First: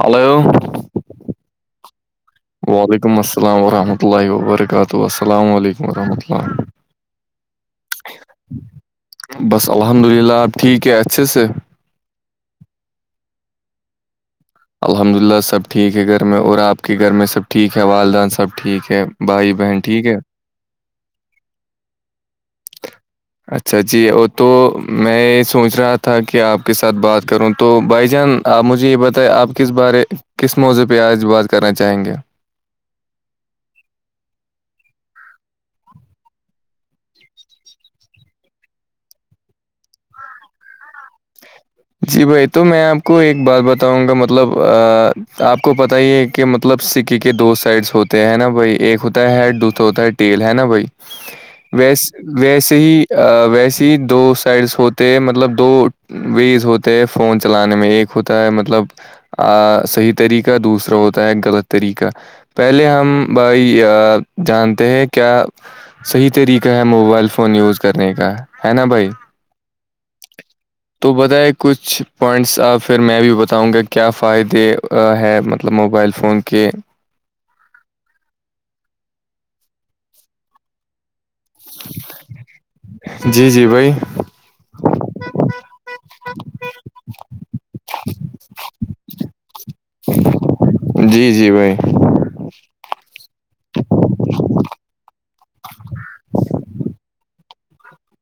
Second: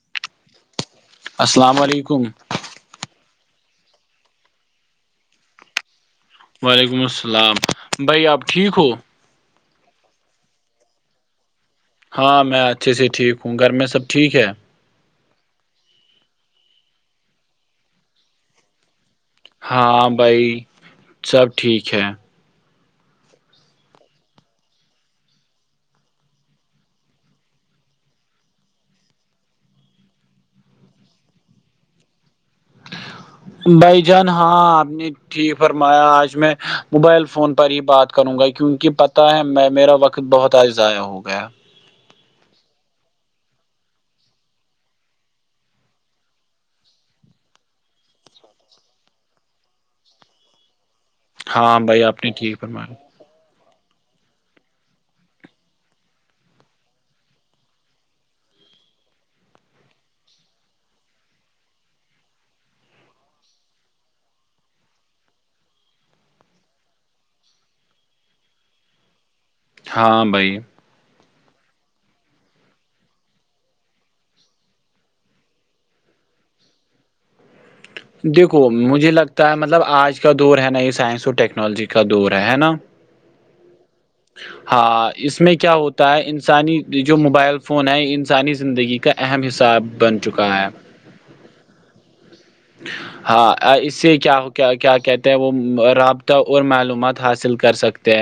hello السلام علیکم وعلیکم السلام وورحمۃ اللہ وبرکاتہ السلام علیکم وورحمۃ اللہ وعلیکم السلام بھائی آپ ٹھیک ہو بس الحمد للہ آپ ٹھیک ہے اچھے سے ہاں میں اچھے سے ٹھیک ہوں گھر میں سب ٹھیک ہے الحمد للہ سب ٹھیک ہے گھر میں اور آپ کے گھر میں سب ٹھیک ہے والدہ سب ٹھیک ہے بھائی بہن ٹھیک ہاں ہے بھائی سب ٹھیک ہے اچھا جی وہ تو میں یہ سوچ رہا تھا کہ آپ کے ساتھ بات کروں تو بھائی جان آپ مجھے یہ بتائیں آپ کس بارے کس موضوع پہ آج بات کرنا چاہیں گے بائی جان ہاں اپ نے ٹھیک ہےرمایا آج میں موبائل فون پر ہی بات کروں گا کیونکہ پتہ ہے میں میرا وقت بہت آج ضائع ہو گیا جی بھائی تو میں آپ کو ایک بات بتاؤں گا مطلب آپ کو پتا ہی ہے کہ مطلب سکے کے دو سائڈس ہوتے ہیں نا بھائی ایک ہوتا ہے دوسرا ہوتا ہے تیل ہے نا بھائی ہاں ویس بھائی آپ نے ٹھیک ویسے فرمایا ہی ویسی ہی دو سائڈس ہوتے ہیں مطلب دو ویز ہوتے ہیں فون چلانے میں ایک ہوتا ہے مطلب صحیح طریقہ دوسرا ہوتا ہے ایک غلط طریقہ پہلے ہم ب جانتے ہیں کیا صحیح طریقہ ہے موبائل فون یوز کرنے کا ہے نا بھائی ہاں بھائی تو بدا ایک کچھ پوائنٹس پھر میں بھی بتاؤں گا کیا فائدے ہے مطلب موبائل فون کے دیکھو مجھے لگتا ہے مطلب آج کا دور ہے نئی سائنس اور ٹیکن تٹیکنالوجی کا دور ہے نا جی جی بھائی ہاں اس میں کیا ہوتا ہے انسانی جو موبائل فون ہے انسانی زندگی کا اہم حساب بن چکا ہے جی جی بھائی [inaudible] ہاں اس سے کیا ہو کیا کہتے ہیں وہ رابطہ اور معلومات حاصل کر سکتے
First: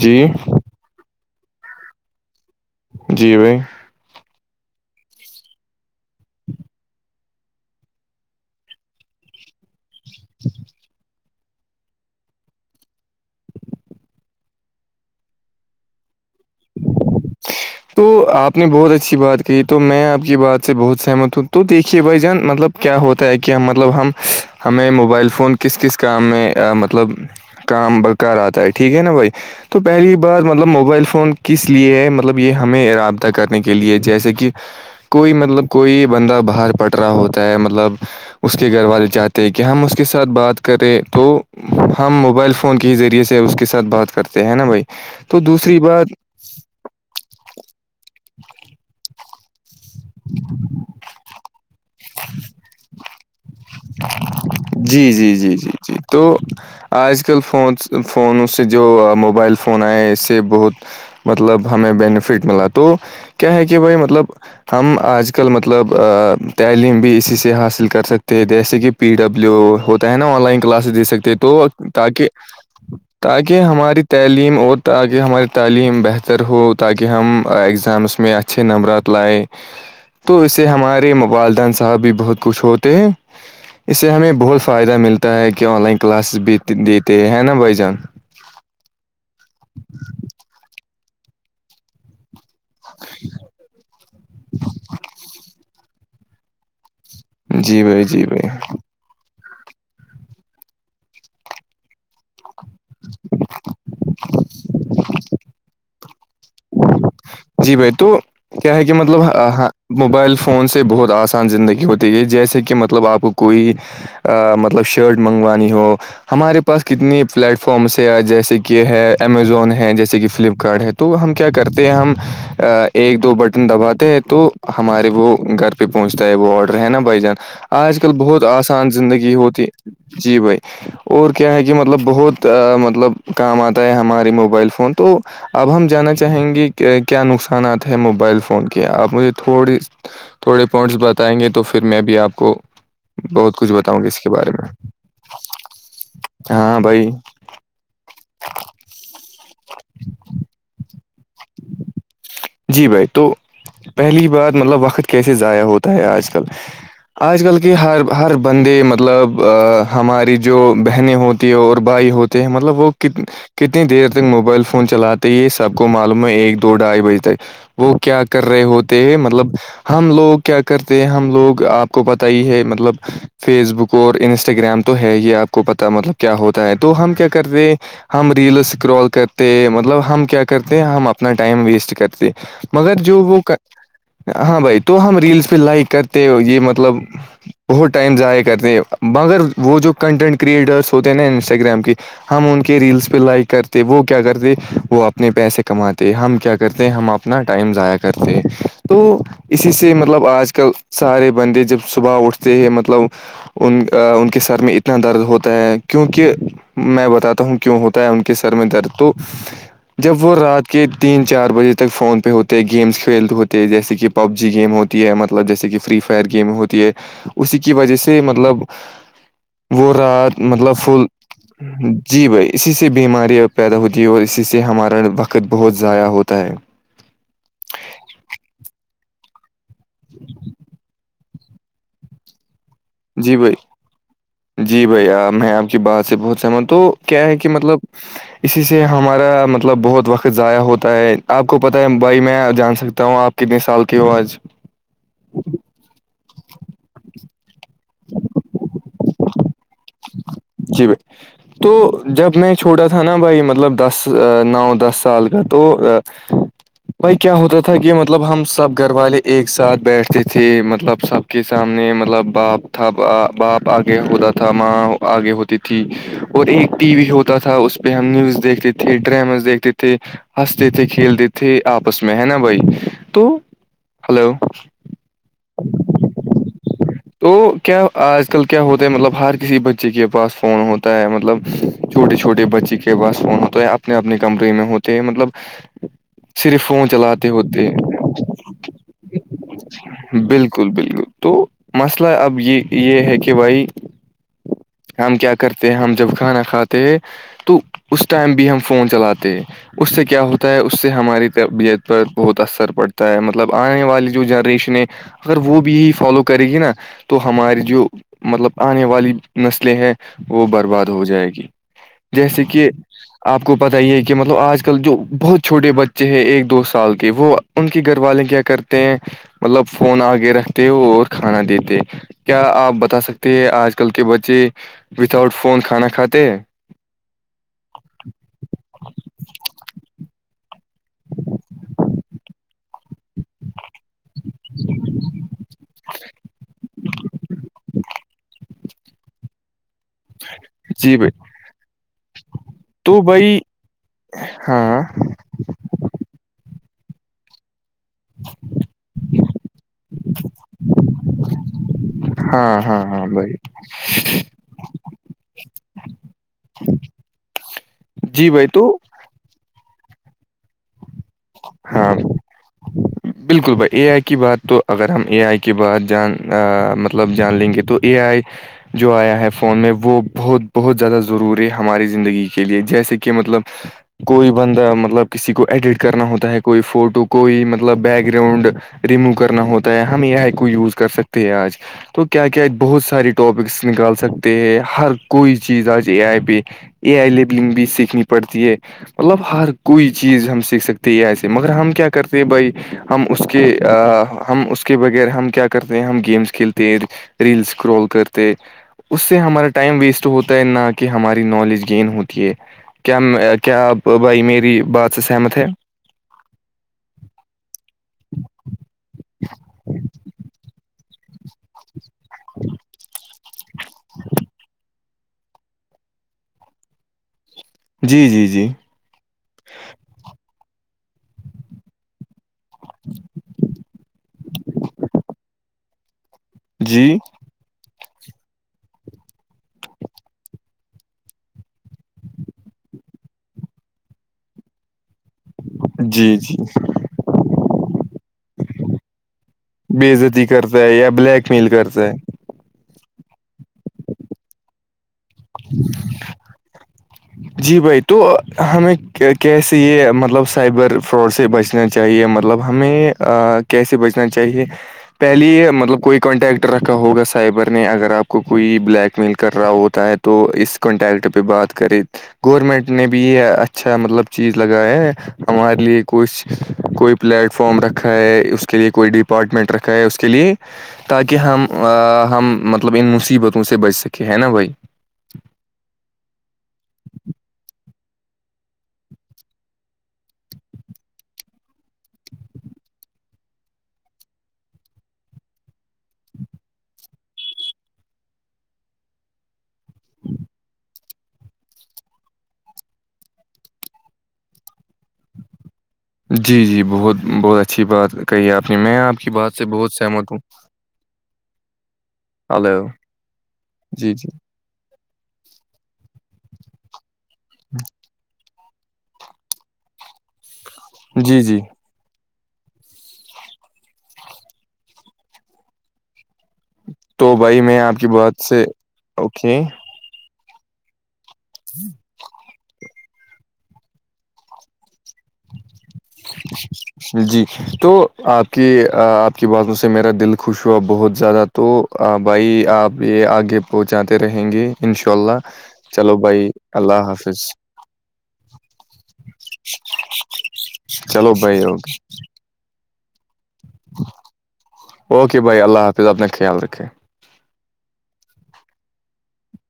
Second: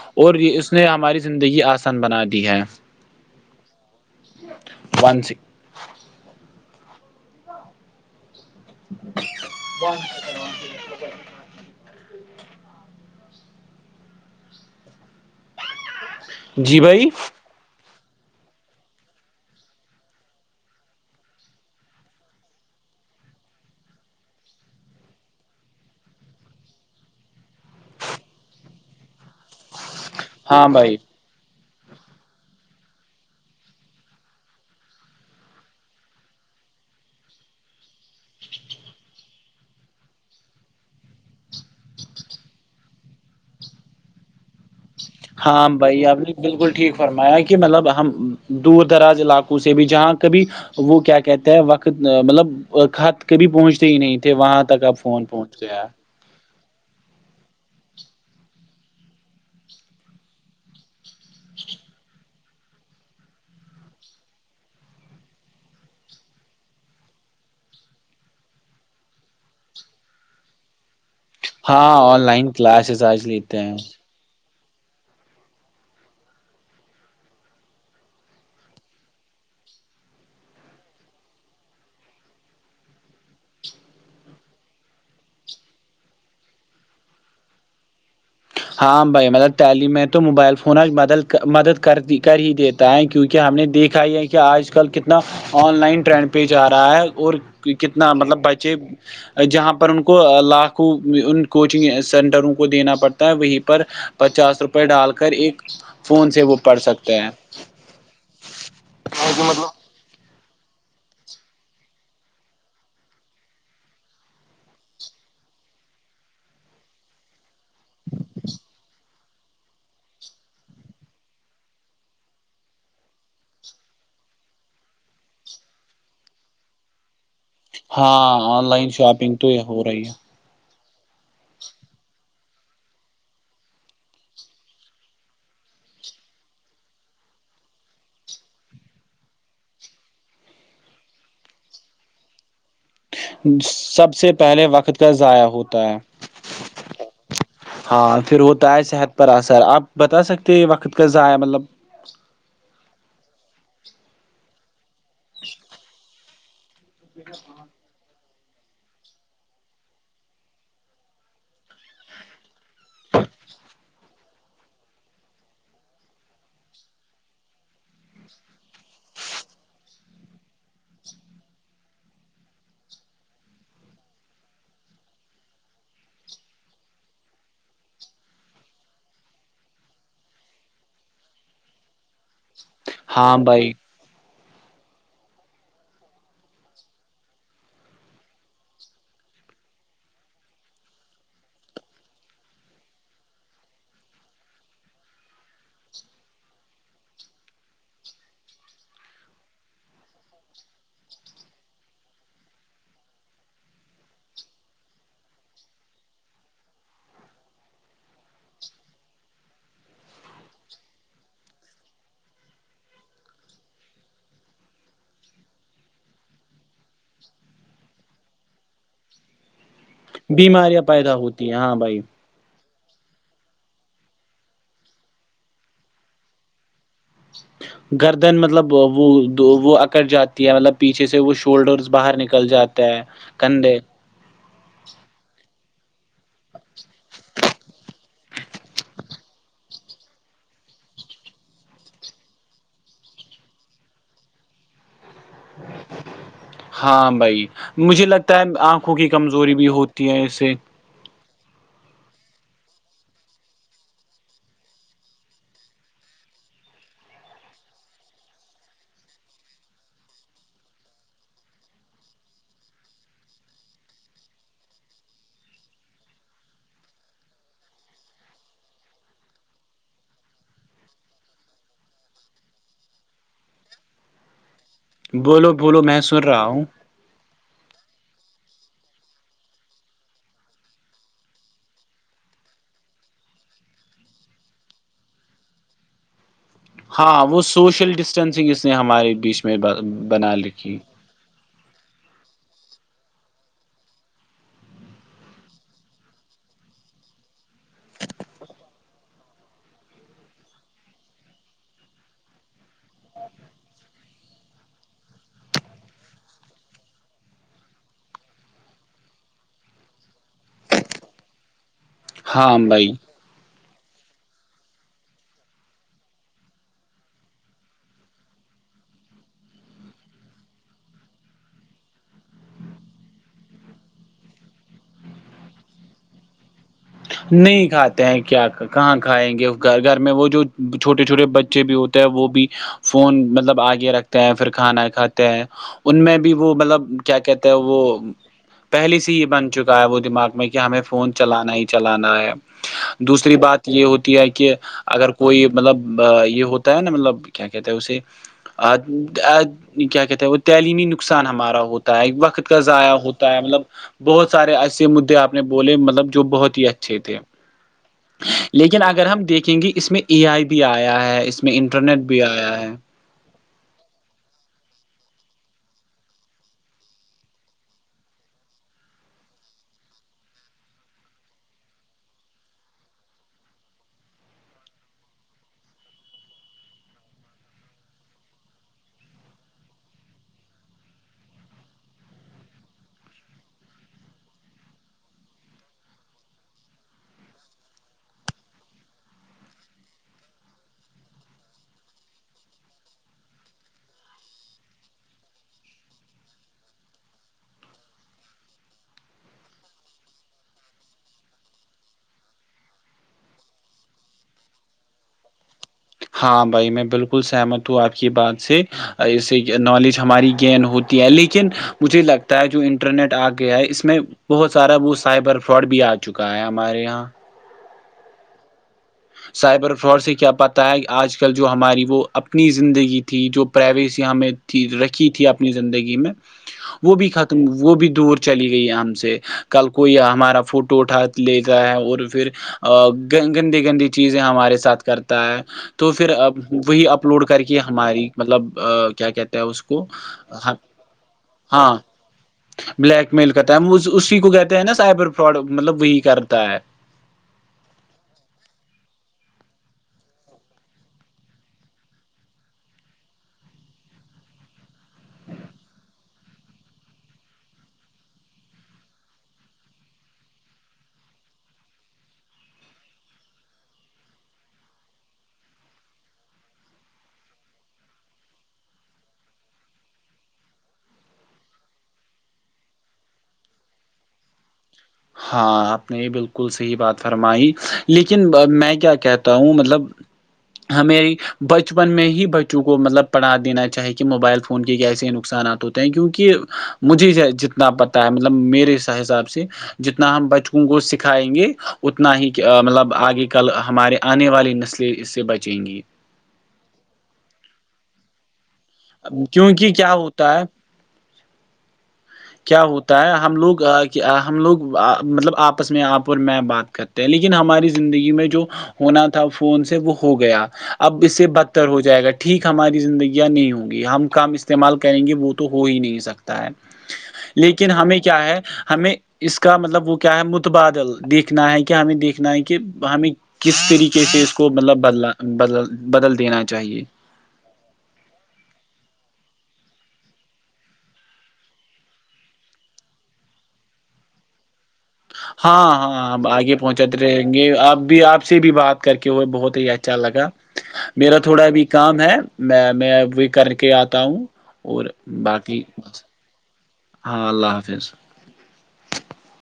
جی اور یہ اس نے ہماری زندگی آسان بنا دی ہے جی بھائی ون سکس ب جی بھائی [inaudible] تو آپ نے بہت اچھی بات کہی تو میں آپ کی بات سے بہت سہمت ہوں تو دیکھیے بھائی جان مطلب کیا ہوتا ہے کہ مطلب ہم ہمیں موبائل فون کس کس کام میں مطلب کام برکار آتا ہے ٹھیک ہے نا بھائی تو پہلی بار مطلب ہاں بھائی موبائل فون کس لیے ہے مطلب یہ ہمیں رابطہ کرنے کے لیے جیسے کہ کوئی مطلب کوئی بندہ باہر پٹ رہا ہوتا ہے مطلب اس کے گھر والے چاہتے کہ ہم اس کے ساتھ بات کریں تو ہم موبائل فون کے ہی ذریعے سے اس کے ساتھ بات کرتے ہیں نا بھائی تو ہاں دوسری بھائی بات آپ نے بالکل ٹھیک فرمایا کہ مطلب ہم دور دراز علاقوں سے بھی جہاں کبھی وہ کیا کہتے ہیں وقت مطلب خط کبھی پہنچتے ہی نہیں تھے وہاں تک آپ جی فون جی جی پہنچ جی گیا جی تو آج کل فون فونوں سے جو موبائل فون آئے اس سے بہت مطلب ہمیں بینیفٹ ملا تو کیا ہے کہ بھائی مطلب ہم آج کل مطلب تعلیم بھی اسی سے حاصل کر سکتے ہیں جیسے کہ پی ڈبلو ہوتا ہے نا آن لائن کلاس دے سکتے تو ہاں آن تاکہ لائن کلاسز آج لیتے تاکہ ہیں ہماری تعلیم اور تاکہ ہماری تعلیم بہتر ہو تاکہ ہم اگزامس میں اچھ اچھے نمبرات لائے تو اس سے ہمارے والدین صاحب بھی بہت کچھ ہوتے ہیں اس سے ہمیں بہت فائدہ ملتا ہے کہ آن لائن کلاسز بھی دیتے ہیں نا بھائی جان ہاں بھائی مطلب تعلیم میں تو موبائل فونج مدد مدد کرتی کر ہی دیتا ہے کیونکہ ہم نے دیکھا یہ ہے کہ آج کل کتنا آن لائن ٹرینڈ پہ جا رہا ہے اور جی بھائی کتنا جی مطلب بھائی بچے جہاں پر ان کو لاکھوں ان کوچنگ سینٹروں کو دینا پڑتا وہیں پر پچاس روپئے ڈال کر ایک فون سے وہ پڑ سکتا جی بھائی تو کیا ہے کہ مطلب ہاں موبائل فون سے بہت آسان زندگی ہوتی ہے جیسے کہ مطلب آپ کوئی مطلب شرٹ منگوانی ہو ہمارے پاس کتنی پلیٹ فارامس جیسے کہ ہے امیزون ہے جیسے کہ فلپکارٹ ہے تو ہم کیا کرتے ہیں ہم ایک دو بٹن دباتے ہیں تو ہمارے وہ گھر پہ پہنچتا ہے وہ آڈر ہے نا بھائی جان آج کل بہت ہاں آن لائن آسان شاپنگ زندگی تو یہ ہوتی ہو رہی جی بھئی اور کیا ہے کہ مطلب بہت مطلب کام آتا ہے ہمارے موبائل فون تو اب ہم جانا چاہیں گے کہ کیا نقصانات ہیں موبائل فون کے آپ مجھے تھوڑی تھوڑے پوائنٹس بتائیں گے تو پھر میں بھی آپ کو بہت کچھ بتاؤں گا سب اس کے سے بارے پہلے میں وقت کا ضائع ہوتا ہے ہاں بھائی ہاں پھر ہوتا ہے صحت پر اثر آپ بتا سکتے وقت کا ضائع مطلب جی بھائی تو پہلی بار مطلب وقت کیسے ضائع ہوتا ہے آج کل آج کل کے ہر ہر بندے مطلب ہماری جو بہنیں ہوتی ہیں اور بھائی ہوتے ہیں مطلب وہ کت کتنی دیر تک موبائل فون چلاتے یہ سب کو معلوم ہے ایک دو ڈھائی بجے تک وہ کیا کر رہے ہوتے ہیں مطلب ہم لوگ کیا کرتے ہیں ہم لوگ آپ کو پتا ہی ہے مطلب فیس بک اور انسٹاگرام تو ہے یہ آپ کو پتا مطلب کیا ہوتا ہے تو ہم کیا کرتے ہم ریل اسکرول کرتے مطلب ہم کیا کرتے ہم اپنا ٹائم ویسٹ کرتے مگر جو ہاں وہ بھائی ہاں بھائی تو ہم ریلس پہ لائک کرتے ہو یہ مطلب بہت ٹائم ضائع کرتے ہیں مگر وہ جو کنٹینٹ کریئٹرس ہوتے ہیں نا انسٹاگرام کے ہم ان کے ریلس پہ لائک کرتے وہ کیا کرتے وہ اپنے پیسے کماتے کہ ہم کیا کرتے ہیں ہم اپنا ٹائم ضائع کرتے ہیں تو اسی سے مطلب آج کل سارے بندے جب صبح اٹھتے ہیں مطلب ان ان کے سر میں اتنا درد ہوتا ہے کیونکہ میں بتاتا ہوں کیوں ہوتا ہے ان کے سر میں درد تو جب وہ رات کہ تین چار بجے تک فون پہ ہوتے گیمس کھیل ہوتے ہیں جیسے کہ پب جی گیم ہو ہے مطلب جیسے کہ فری فائر گیم ہوتی ہے اسی کی وجہ سے مطلب وہ رات مطلب بیماریاں فل پیدا ہوتی ہیں ہاں جی بھائی اسی سے بیماریاں پیدا ہوتی ہیں اور اسی سے ہمارا وقت بہت ضائع ہوتا ہے گردن مطلب وہ وہ اکٹ جاتی ہے مطلب پیچھے سے وہ شولڈرس باہر نکل جاتے ہیں جی بھائی کندھے جی بھائی میں آپ کی بات سے بہت سہمت تو کیا ہے کہ مطلب اسی سے ہمارا مطلب بہت وقت ضائع ہوتا ہے آپ کو پتاہ ہے بھائی میں جان سکتا ہوں آپ کتنے سال کی ہو آج ہاں بھائی مجھے لگتا ہے آنکھوں کی کمزوری بھی ہوتی ہے اس سے جی ب [inaudible] تو جب میں چھوٹا تھا نا بھائی مطلب دس نو دس سال کا تو ہاں [inaudible] بھائی کیا ہوتا تھا کہ مطلب ہم سب گھر والے ایک ساتھ بیٹھتے تھے مطلب سب کے سامنے مطلب باپ تھا باپ آگے ہوتا تھا ماں آگے ہوتی تھی اور ایک ٹی وی ہوتا تھا اس پہ ہم نیوز دیکھتے تھے ڈراماز دیکھتے تھے ہنستے تھے کھیلتے تھے آپس میں ہے نا بھائی تو ہلو بولو بولو میں سن رہا ہوں تو کیا آج کل کیا ہوتا ہے مطلب ہر کسی بچے کے پاس فون ہوتا ہے مطلب چھوٹے چھوٹے بچے کے پاس فون ہوتا ہے اپنے اپنے کمرے میں ہوتے ہیں مطلب صرف فون ہاں چلاتے وہ ہوتے سوشل ڈسٹینسنگ اس نے ہمارے بیچ میں بنا بالکل لکھی بالکل تو مسئلہ اب یہ یہ ہے کہ بھائی ہم کیا کرتے ہیں ہم جب کھانا کھاتے ہیں تو اس ٹائم بھی ہم فون چلاتے اس سے کیا ہوتا ہے اس سے ہماری تربیعت پر بہت اثر پڑتا ہے مطلب آنے والی جو جنریشن ہے اگر وہ بھی یہ فالو کرے گی نا تو ہماری جو مطلب آنے والی نسلیں ہیں وہ برباد ہو جائے گی جیسے ہاں کہ بھائی آپ کو پت یہ کہ مطلب آج کل جو بہت چھوٹے بچے ہیں ایک دو سال کے وہ ان کے گھر والے کیا کرتے ہیں مطلب فون آگے رکھتے اور کھانا دیتے کیا آپ بتا سکتے ہیں آج کل کے بچے وتؤٹ فون کانا کھاتے نہیں کھاتے ہیں کیا کہاں کھائیں گے گھر گھر میں وہ جو چھوٹے چھوٹے بچے بھی ہوتے وہ بھی فون مطلب آگ رکھتے ہیں پھر کھانا کھاتے ہیں ان میں بھی وہ مطلب کیا کہتے ہیں وہ پہلے سے ہی بن چکا ہے وہ دماغ میں کہ ہمیں جی بھائی فون چلانا ہی چلانا ہے تو دوسری بھائی بات یہ ہوتی ہے کہ ہاں اگر کوئی مطلب یہ ہوتا ہے نا مطلب کیا کہتے ہے اسے کیا کہتے ہیں وہ تعلیمی نقصان ہمارا ہوتا ہے وقت کا ہاں ہاں ضائع ہاں ہوتا بھائی ہے مطلب بہت سارے ایسے مدے آ نے بولے مطلب جو بہت اچھے تھے جی بھائی تو لیکن اگر ہم دیکھیں گے اس میں ای آئی بھی آیا ہے اس میں ہاں انٹرنیٹ بھی آیا ہے بالکل بھائی اے آئی کی بات تو اگر ہم اے آئی کی بعات جان مطلب جان لیں گے تو اے آئی جو آیا ہے فون میں وہ بہت بہت زیادہ ضروری ہے ہماری زندگی کے لیے جیسے کہ مطلب کوئی بندہ مطلب کسی کو ایڈٹ کرنا ہوتا ہے کوئی فوٹو کوئی مطلب مطلب بیک گراؤنڈ ریموو کرنا ہوتا ہے ہم یہ کو یوز کر سکتے ہیں آج تو کیا کیا آج بہت سارے ٹاپکس نکال سکتے ہیں ہر کوئی چیز آج ا آئے پہ اے آئی لیبلنگ بھی سیکھنی پڑتی ہے مطلب ہر کوئی چیز ہم سیکھ سکتے ہے ایسے مگر ہم کیا کرتے ہیں بھائی ہم اس کے ہم اس کے بغیر ہم کیا کرتے ہیں ہم گیمس کھیلتے ہیں ریلس کررول کرتے اس سے ہمارا ٹائم ویسٹ ہوتا ہے نہ کہ ہماری نالج گین ہوتی ہے کیا کیا آپ بھائی میری بات سے سہمت ہے ہاں بھائی میں بالکل سہمت ہوں آپ کی بات سے اسے نالج ہماری گین ہوتی ہے لیکن مجھے لگتا ہے جو انٹرنیٹ آ گیا ہے اس میں بہت سارا وہ سائبر فراڈ بھی آ گیا چکا ہے ہمارے یہاں جی جی جی سائبر فراڈ سے کیا پاتا ہے آج کل جو ہماری وہ اپنی زندگی تھی جو پرائیویسی ہمیں رکھی تھی اپنی زندگی میں وہ جی بھی کھاتات وہ بھی دور چلی گئی ہے ہم سے کل کوئی ہمارا فوٹو اٹھا لیتا ہے اور پھر ا گندی گندی چیزیں ہمارے ساتھ کرتا ہے تو پھر جی جی وہی اپلوڈ کر کے ہماری مطلب کیا کہتے ہیں اس کو بےزتی کرتا ہے یا بلیک میل ہاں کرتا ہے بلیک میل کرتا ہے اسی کو کہتے ہیں نا سائبر فراڈ مطلب وہی کرتا ہے جی بھائی تو ہمیں کیسے یہ مطلب سائبر فراڈ سے بچ چنا چاہیے مطلب ہمیں کیسے بچنا چاہیے پہلے مطلب کوئی کانٹیکٹ رکھا ہوگا سائبر نے اگر آپ کو کوئی بلیک میل کر رہا ہوتا ہے تو اس کانٹیکٹ پہ بات کرے گورنمنٹ نے بھی یہ اچھا مطلب چیز لگایا ہے ہمارے لیے کچھ کوئی پلیٹ فارم رکھا ہے اس کے لیے کوئی ڈپارٹمنٹ رکھا اس کے لیے تاکہ ہم ہم مطلب ان مصیبتوں سے بچ سکیں ہے نا بھائی ہاں آپ نے یہ بالکل صحی بات فرمائی لیکن میں کیا کہتا ہوں مطلب ہمری بچپن میں ہی بچوں کو مطلب پڑھا دینا چاہے کہ موبائل فون کے کیسے نقصانات ہوتے کیونک مجھے جتنا پتا ہے مطلب میرے حساب سے جتنا ہم بچکوں کو سکھائیں گے اتنا ہی مطلب آگے کل ہمارے آنے والی نسلیں اس سے بچیں گی جی جی بہت بہت اچھی بات کہی آپ نے میں آپ کی بات سے کیونکہ بہت کیا سہمت ہوں ہوتا ہے کیا ہلو ہوتا ہے ہم لوگ جی جی ہم لوگ مطلب آپ آپس میں آپ اور میں بات کرتے ہیں لیکن ہماری زندگی میں جو ہونا تھا فون سے وہ ہو گیا اب جی اسے بدتا جی بہتر ہو جائے گا ٹھیک ہماری زندگیاں نہیں ہوں گی ہم کام استعمال کریں گے وہ تو ہو ہی نہیں سکتا ہے تو بھائی میں لیکن آپ کی ہمیں کیا بات ہے سے ہمیں اس اوکے کا مطلب وہ کیا ہے متبادل دیکھنا ہے کیا ہمیں دیکھنا ہے کہ ہمیں کس طریقے سے اس کو مطلب بدلا بدل بدل دینا چاہیے جی تو آپ کی آپ کی باتوں سے میرا دل خوش ہوا بہت زیادہ تو بھائی آپ یہ آگے پہنچاتے رہیں گے انشاء اللہ ہاں چلو ہاں ا بھائی آگے اللہ پہنچاتے رہیں حافظ گے اپ بھی آپ سے بھی بات کر کے ہوئے بہت ہی اچھا لگا چلو میرا بھائی تھوڑا بھی اوکے کام ہے میں میں بھی کر کے آتا ہوں اور اوکے بھائی اللہ باقی حافظ اپنا خیال رکھے ہاں اللہ حافظ